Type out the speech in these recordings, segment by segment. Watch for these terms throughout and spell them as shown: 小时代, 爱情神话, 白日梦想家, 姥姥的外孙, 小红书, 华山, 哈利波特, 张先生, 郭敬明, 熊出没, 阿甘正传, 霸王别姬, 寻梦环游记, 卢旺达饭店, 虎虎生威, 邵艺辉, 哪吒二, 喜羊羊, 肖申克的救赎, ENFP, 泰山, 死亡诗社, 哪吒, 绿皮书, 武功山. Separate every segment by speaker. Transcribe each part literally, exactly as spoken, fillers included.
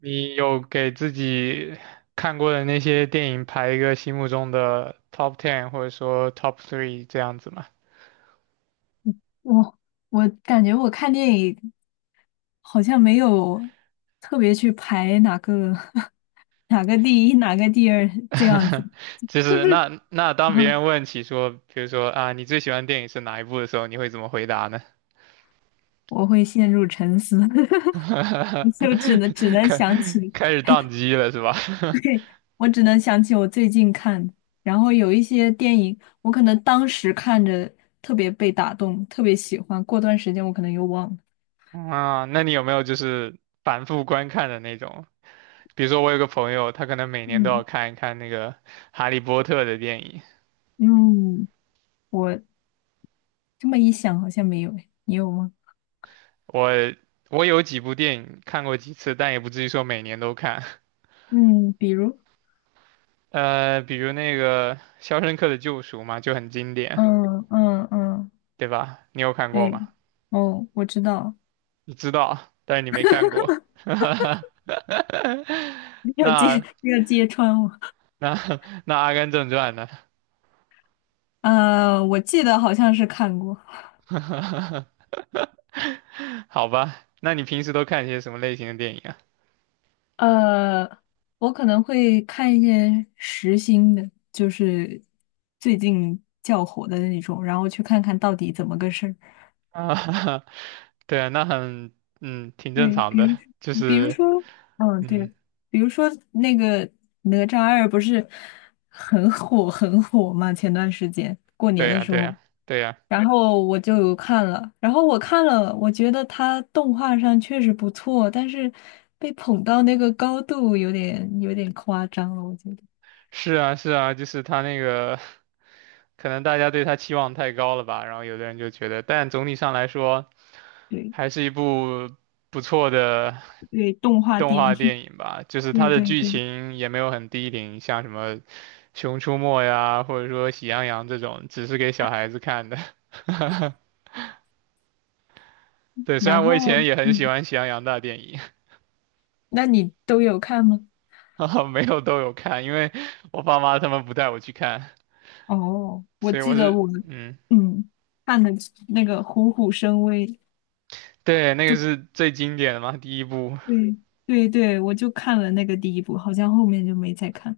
Speaker 1: 你有给自己看过的那些电影排一个心目中的 top ten 或者说 top three 这样子吗？
Speaker 2: 我我感觉我看电影好像没有特别去排哪个 哪个第一哪个第二这样子，
Speaker 1: 就
Speaker 2: 就
Speaker 1: 是
Speaker 2: 是
Speaker 1: 那那当别 人问起说，比如说啊，你最喜欢电影是哪一部的时候，你会怎么回答呢？
Speaker 2: 我会陷入沉思，就只能只 能
Speaker 1: 开
Speaker 2: 想起，
Speaker 1: 开始宕机了是吧？
Speaker 2: 对，我只能想起我最近看的，然后有一些电影我可能当时看着特别被打动，特别喜欢，过段时间我可能又忘了。
Speaker 1: 啊，那你有没有就是反复观看的那种？比如说我有个朋友，他可能每年都要
Speaker 2: 嗯
Speaker 1: 看一看那个《哈利波特》的电影。
Speaker 2: 嗯，我这么一想好像没有诶，你有吗？
Speaker 1: 我我有几部电影看过几次，但也不至于说每年都看。
Speaker 2: 嗯，比如。
Speaker 1: 呃，比如那个《肖申克的救赎》嘛，就很经典，
Speaker 2: 嗯嗯嗯，
Speaker 1: 对吧？你有看过
Speaker 2: 对，
Speaker 1: 吗？
Speaker 2: 哦，我知道，
Speaker 1: 你知道，但是你没看过。
Speaker 2: 没有揭
Speaker 1: 那
Speaker 2: 没有揭穿我。
Speaker 1: 那那《阿甘正传》呢？
Speaker 2: 呃，我记得好像是看过。
Speaker 1: 好吧，那你平时都看些什么类型的电影啊？
Speaker 2: 呃，我可能会看一些时兴的，就是最近较火的那种，然后去看看到底怎么个事儿。
Speaker 1: 啊，对啊，那很嗯挺正
Speaker 2: 对，
Speaker 1: 常
Speaker 2: 比
Speaker 1: 的，
Speaker 2: 如
Speaker 1: 就
Speaker 2: 比如
Speaker 1: 是
Speaker 2: 说，嗯，对，
Speaker 1: 嗯，
Speaker 2: 比如说那个哪吒二不是很火很火嘛？前段时间过年
Speaker 1: 对
Speaker 2: 的
Speaker 1: 呀，
Speaker 2: 时
Speaker 1: 对
Speaker 2: 候。
Speaker 1: 呀，对呀。
Speaker 2: 然后我就有看了，然后我看了，我觉得它动画上确实不错，但是被捧到那个高度有点有点夸张了，我觉得。
Speaker 1: 是啊，是啊，就是他那个，可能大家对他期望太高了吧，然后有的人就觉得，但总体上来说，
Speaker 2: 对
Speaker 1: 还是一部不错的
Speaker 2: 对，动画
Speaker 1: 动
Speaker 2: 电
Speaker 1: 画
Speaker 2: 影，
Speaker 1: 电影吧。就 是它
Speaker 2: 对
Speaker 1: 的
Speaker 2: 对
Speaker 1: 剧
Speaker 2: 对。
Speaker 1: 情也没有很低龄，像什么《熊出没》呀，或者说《喜羊羊》这种，只是给小孩子看的。对，虽
Speaker 2: 然
Speaker 1: 然我以
Speaker 2: 后，
Speaker 1: 前也很喜
Speaker 2: 嗯，
Speaker 1: 欢《喜羊羊》大电影，
Speaker 2: 那你都有看吗？
Speaker 1: 哈哈没有都有看，因为我爸妈他们不带我去看，
Speaker 2: 哦，我
Speaker 1: 所以我
Speaker 2: 记得
Speaker 1: 是，
Speaker 2: 我，
Speaker 1: 嗯，
Speaker 2: 嗯，看的那个《虎虎生威》，
Speaker 1: 对，那个是
Speaker 2: 就
Speaker 1: 最经典的嘛，第一部。
Speaker 2: 对对对，我就看了那个第一部，好像后面就没再看。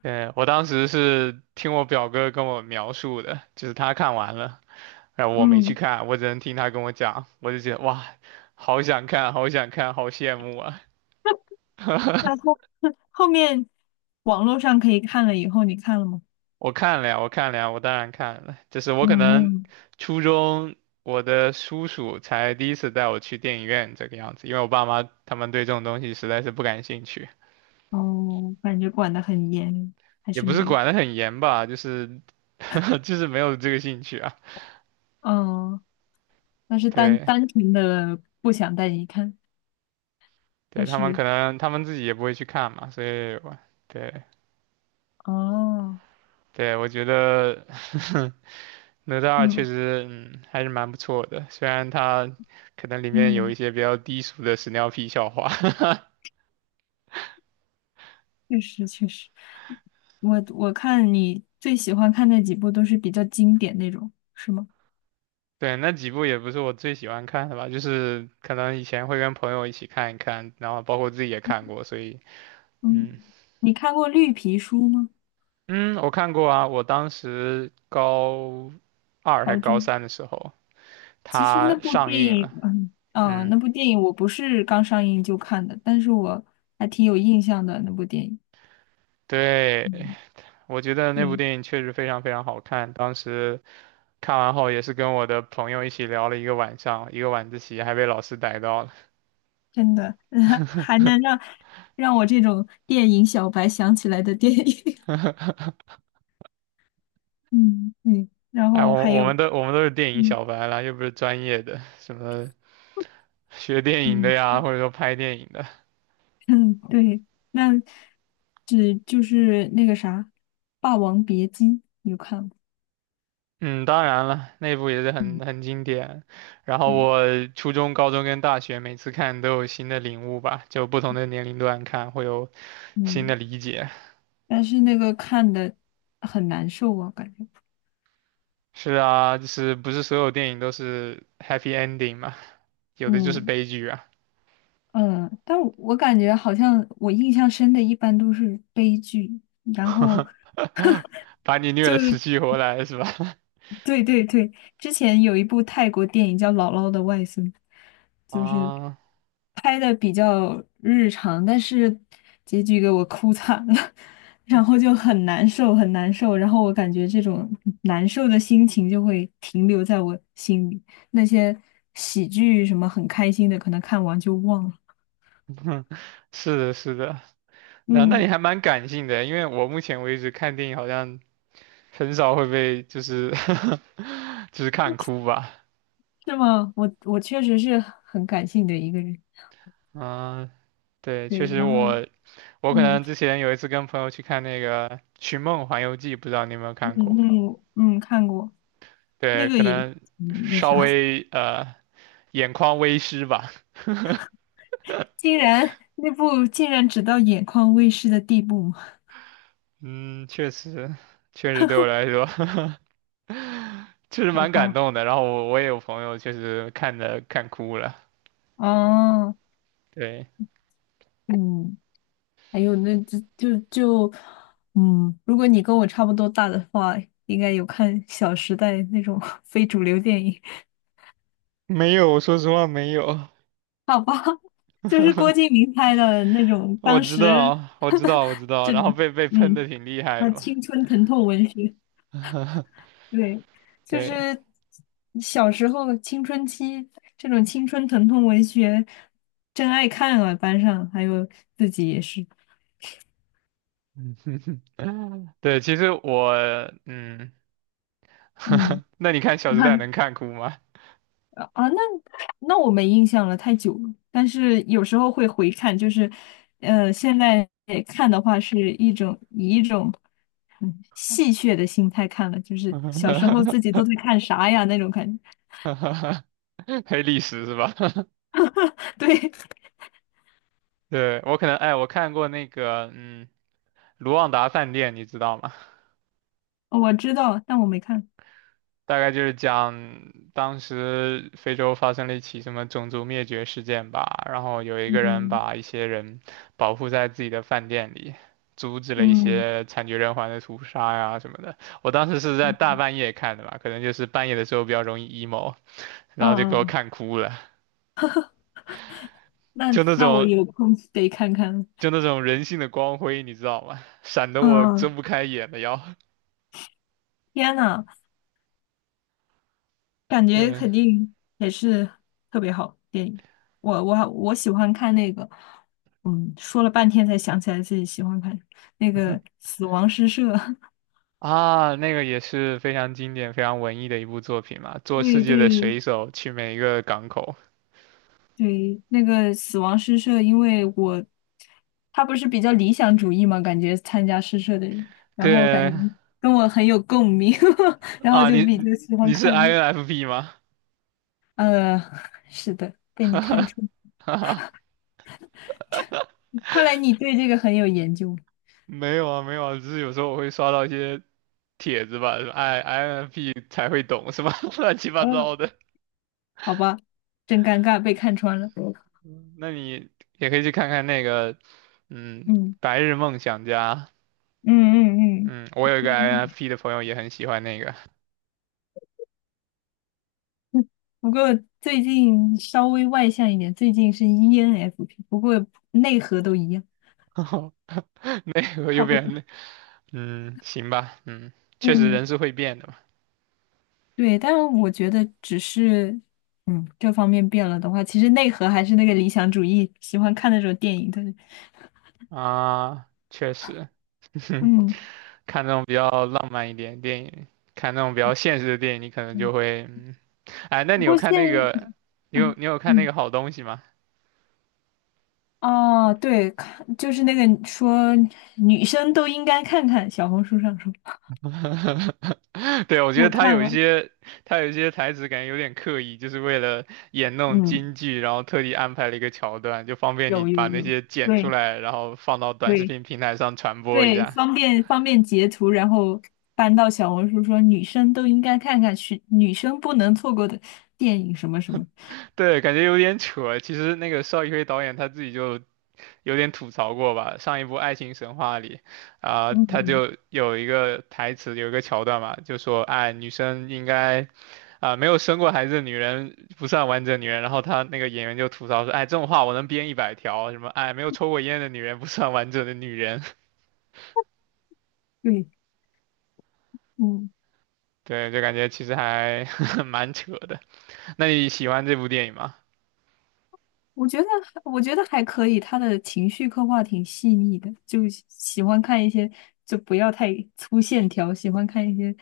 Speaker 1: 对，我当时是听我表哥跟我描述的，就是他看完了，然后我没去
Speaker 2: 嗯，
Speaker 1: 看，我只能听他跟我讲，我就觉得哇，好想看，好想看，好羡慕啊！
Speaker 2: 那后 后面网络上可以看了以后，你看了吗？
Speaker 1: 我看了呀，我看了呀，我当然看了，就是我可
Speaker 2: 嗯
Speaker 1: 能
Speaker 2: 嗯，
Speaker 1: 初中我的叔叔才第一次带我去电影院这个样子，因为我爸妈他们对这种东西实在是不感兴趣，
Speaker 2: 哦，感觉管得很严，还
Speaker 1: 也
Speaker 2: 是
Speaker 1: 不
Speaker 2: 没
Speaker 1: 是
Speaker 2: 有。
Speaker 1: 管得很严吧，就是 就是没有这个兴趣啊，
Speaker 2: 嗯，那是单
Speaker 1: 对。
Speaker 2: 单纯的不想带你看，
Speaker 1: 对，
Speaker 2: 还
Speaker 1: 他们
Speaker 2: 是
Speaker 1: 可能他们自己也不会去看嘛，所以我对
Speaker 2: 哦，
Speaker 1: 对，我觉得 哪吒二确
Speaker 2: 嗯
Speaker 1: 实嗯还是蛮不错的，虽然它可能里面有一
Speaker 2: 嗯，
Speaker 1: 些比较低俗的屎尿屁笑话。
Speaker 2: 确实确实，我我看你最喜欢看那几部都是比较经典那种，是吗？
Speaker 1: 对，那几部也不是我最喜欢看的吧，就是可能以前会跟朋友一起看一看，然后包括自己也看过，所以
Speaker 2: 嗯，
Speaker 1: 嗯
Speaker 2: 你看过《绿皮书》吗？
Speaker 1: 嗯，我看过啊，我当时高二还
Speaker 2: 高
Speaker 1: 高
Speaker 2: 中。
Speaker 1: 三的时候，
Speaker 2: 其实那
Speaker 1: 它
Speaker 2: 部
Speaker 1: 上
Speaker 2: 电
Speaker 1: 映
Speaker 2: 影，
Speaker 1: 了，
Speaker 2: 嗯嗯，呃
Speaker 1: 嗯。
Speaker 2: 那部电影我不是刚上映就看的，但是我还挺有印象的那部电影。
Speaker 1: 对，
Speaker 2: 嗯，
Speaker 1: 我觉得那部
Speaker 2: 对，
Speaker 1: 电影确实非常非常好看，当时看完后也是跟我的朋友一起聊了一个晚上，一个晚自习还被老师逮到了。
Speaker 2: 真的，还能让让我这种电影小白想起来的电影。嗯，嗯，然
Speaker 1: 哎，
Speaker 2: 后
Speaker 1: 我
Speaker 2: 还
Speaker 1: 我
Speaker 2: 有，
Speaker 1: 们都我们都是电影
Speaker 2: 嗯
Speaker 1: 小白啦，又不是专业的，什么学电影的
Speaker 2: 嗯
Speaker 1: 呀，或者说拍电影的。
Speaker 2: 嗯，对，那只就是那个啥，《霸王别姬》。
Speaker 1: 嗯，当然了，那部也是
Speaker 2: 嗯
Speaker 1: 很很经典。然后
Speaker 2: 嗯
Speaker 1: 我初中、高中跟大学每次看都有新的领悟吧，就不同的年龄段看会有新的
Speaker 2: 嗯，
Speaker 1: 理解。
Speaker 2: 但是那个看的很难受啊，感觉。
Speaker 1: 是啊，就是不是所有电影都是 happy ending 嘛？有的就是
Speaker 2: 嗯。
Speaker 1: 悲剧啊，
Speaker 2: 嗯，但我感觉好像我印象深的一般都是悲剧，然后
Speaker 1: 把你虐
Speaker 2: 就
Speaker 1: 得死去活来是吧？
Speaker 2: 对对对，之前有一部泰国电影叫《姥姥的外孙》，就是
Speaker 1: 啊，
Speaker 2: 拍的比较日常，但是结局给我哭惨了，然后就很难受很难受，然后我感觉这种难受的心情就会停留在我心里，那些喜剧什么很开心的，可能看完就忘了。
Speaker 1: 是的，是的，那那
Speaker 2: 嗯。
Speaker 1: 你还蛮感性的，因为我目前为止看电影好像很少会被就是 就是看哭吧。
Speaker 2: 是吗？我我确实是很感性的一个人，
Speaker 1: 嗯，对，确
Speaker 2: 对，
Speaker 1: 实
Speaker 2: 然后
Speaker 1: 我我可
Speaker 2: 嗯
Speaker 1: 能之前有一次跟朋友去看那个《寻梦环游记》，不知道你有没有
Speaker 2: 嗯
Speaker 1: 看过？
Speaker 2: 嗯嗯，看过那
Speaker 1: 对，
Speaker 2: 个
Speaker 1: 可
Speaker 2: 也
Speaker 1: 能
Speaker 2: 嗯那
Speaker 1: 稍
Speaker 2: 啥，
Speaker 1: 微呃眼眶微湿吧。
Speaker 2: 竟然那部竟然只到眼眶微湿的地步吗？
Speaker 1: 嗯，确实，确实对我来说。确实
Speaker 2: 好
Speaker 1: 蛮感
Speaker 2: 吧，
Speaker 1: 动的。然后我我也有朋友确实看的看哭了。
Speaker 2: 哦，
Speaker 1: 对，
Speaker 2: 嗯，还有那就就就嗯，如果你跟我差不多大的话，应该有看《小时代》那种 非主流电影，
Speaker 1: 没有，说实话没有。
Speaker 2: 好吧，就是郭敬明拍的那种，
Speaker 1: 我
Speaker 2: 当
Speaker 1: 知
Speaker 2: 时
Speaker 1: 道，我知 道，我知道。
Speaker 2: 这
Speaker 1: 然
Speaker 2: 种。
Speaker 1: 后被被喷
Speaker 2: 嗯。
Speaker 1: 的挺厉害
Speaker 2: 啊，
Speaker 1: 的嘛。
Speaker 2: 青春疼痛文学，对，就
Speaker 1: 对，
Speaker 2: 是小时候青春期这种青春疼痛文学，真爱看啊，班上还有自己也是，
Speaker 1: 对，其实我，嗯，
Speaker 2: 嗯，
Speaker 1: 那你看《小时代》
Speaker 2: 看
Speaker 1: 能看哭吗？
Speaker 2: 啊，啊那那我没印象了，太久了。但是有时候会回看，就是呃，现在看的话是一种以一种嗯戏谑的心态看了，就是小时候自 己都在看啥呀那种感觉。
Speaker 1: 黑历史是吧？
Speaker 2: 对，
Speaker 1: 对，我可能，哎，我看过那个，嗯，《卢旺达饭店》，你知道吗？
Speaker 2: 我知道，但我没看。
Speaker 1: 大概就是讲当时非洲发生了一起什么种族灭绝事件吧，然后有一个人
Speaker 2: 嗯。
Speaker 1: 把一些人保护在自己的饭店里，阻止了一
Speaker 2: 嗯
Speaker 1: 些惨绝人寰的屠杀呀什么的。我当时是在
Speaker 2: 嗯，
Speaker 1: 大半夜看的吧，可能就是半夜的时候比较容易 emo，然后就给我
Speaker 2: 嗯，
Speaker 1: 看哭了，
Speaker 2: 那
Speaker 1: 就那
Speaker 2: 那我
Speaker 1: 种
Speaker 2: 有空得看看。
Speaker 1: 就那种人性的光辉，你知道吗？闪得我睁
Speaker 2: 嗯，
Speaker 1: 不开眼的要。
Speaker 2: 天呐，感觉
Speaker 1: 对，
Speaker 2: 肯定也是特别好电影。我我我喜欢看那个，嗯，说了半天才想起来自己喜欢看那个《死亡诗社》。
Speaker 1: 啊，那个也是非常经典、非常文艺的一部作品嘛，做世
Speaker 2: 对
Speaker 1: 界的
Speaker 2: 对
Speaker 1: 水手去每一个港口。
Speaker 2: 对，那个《死亡诗社》，因为我他不是比较理想主义嘛，感觉参加诗社的人，然后感
Speaker 1: 对
Speaker 2: 觉跟我很有共鸣，然后
Speaker 1: 啊，
Speaker 2: 就
Speaker 1: 你
Speaker 2: 比较喜欢
Speaker 1: 你是
Speaker 2: 看那个。
Speaker 1: I N F P 吗？
Speaker 2: 呃，是的，被你看穿，
Speaker 1: 哈哈，
Speaker 2: 看来你对这个很有研究。
Speaker 1: 没有啊，没有啊，只是有时候我会刷到一些帖子吧，哎，I N F P 才会懂是吧？乱七八
Speaker 2: 嗯，
Speaker 1: 糟的。
Speaker 2: 好吧，真尴尬，被看穿了。
Speaker 1: 嗯那你也可以去看看那个，嗯，
Speaker 2: 嗯
Speaker 1: 《白日梦想家》。
Speaker 2: 嗯嗯嗯。
Speaker 1: 嗯，我有一个
Speaker 2: 嗯
Speaker 1: I N F P 的朋友也很喜欢那个，
Speaker 2: 不过最近稍微外向一点，最近是 E N F P，不过内核都一样，
Speaker 1: 那个右
Speaker 2: 差不多。
Speaker 1: 边那。嗯，行吧，嗯，确实
Speaker 2: 嗯，
Speaker 1: 人是会变的嘛。
Speaker 2: 对，但是我觉得只是，嗯，这方面变了的话，其实内核还是那个理想主义，喜欢看那种电影的。
Speaker 1: 啊，确实，
Speaker 2: 嗯，
Speaker 1: 看那种比较浪漫一点的电影，看那种比较现实的电影，你可能
Speaker 2: 嗯
Speaker 1: 就会，嗯，哎，那
Speaker 2: 不
Speaker 1: 你有
Speaker 2: 过现，
Speaker 1: 看那个，你有
Speaker 2: 嗯
Speaker 1: 你有看那个
Speaker 2: 嗯。
Speaker 1: 好东西吗？
Speaker 2: 哦，对，看就是那个说女生都应该看看小红书上说，
Speaker 1: 对，我觉得
Speaker 2: 我
Speaker 1: 他
Speaker 2: 看
Speaker 1: 有一
Speaker 2: 了，
Speaker 1: 些，他有一些台词感觉有点刻意，就是为了演那种
Speaker 2: 嗯，
Speaker 1: 京剧，然后特地安排了一个桥段，就方便你
Speaker 2: 有
Speaker 1: 把
Speaker 2: 有
Speaker 1: 那
Speaker 2: 有，
Speaker 1: 些剪出
Speaker 2: 对
Speaker 1: 来，然后放到短视
Speaker 2: 对
Speaker 1: 频平台上传播一
Speaker 2: 对，
Speaker 1: 下。
Speaker 2: 方便方便截图，然后搬到小红书说女生都应该看看是女生不能错过的电影什么什么，
Speaker 1: 对，感觉有点扯。其实那个邵艺辉导演他自己就有点吐槽过吧，上一部《爱情神话》里，啊、
Speaker 2: 嗯
Speaker 1: 他
Speaker 2: 嗯，
Speaker 1: 就有一个台词，有一个桥段嘛，就说，哎，女生应该，啊、没有生过孩子的女人不算完整女人。然后他那个演员就吐槽说，哎，这种话我能编一百条，什么，哎，没有抽过烟的女人不算完整的女人。
Speaker 2: 对，嗯，
Speaker 1: 对，就感觉其实还 蛮扯的。那你喜欢这部电影吗？
Speaker 2: 我觉得我觉得还可以，他的情绪刻画挺细腻的，就喜喜欢看一些就不要太粗线条，喜欢看一些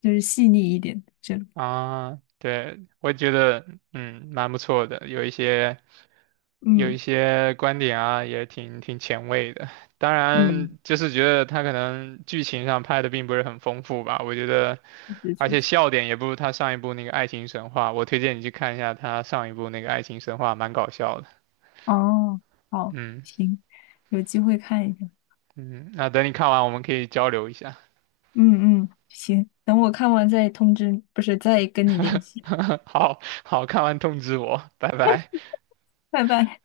Speaker 2: 就是细腻一点这种。
Speaker 1: 啊，对，我觉得，嗯，蛮不错的，有一些。有一
Speaker 2: 嗯
Speaker 1: 些观点啊，也挺挺前卫的。当
Speaker 2: 嗯，
Speaker 1: 然，就是觉得他可能剧情上拍的并不是很丰富吧。我觉得，
Speaker 2: 确
Speaker 1: 而
Speaker 2: 确
Speaker 1: 且
Speaker 2: 实。
Speaker 1: 笑点也不如他上一部那个《爱情神话》。我推荐你去看一下他上一部那个《爱情神话》，蛮搞笑的。
Speaker 2: 哦，好，
Speaker 1: 嗯
Speaker 2: 行，有机会看一下。
Speaker 1: 嗯，那等你看完，我们可以交流一下。
Speaker 2: 嗯嗯，行，等我看完再通知你不是再跟你联系。
Speaker 1: 好好，看完通知我，拜拜。
Speaker 2: 拜拜。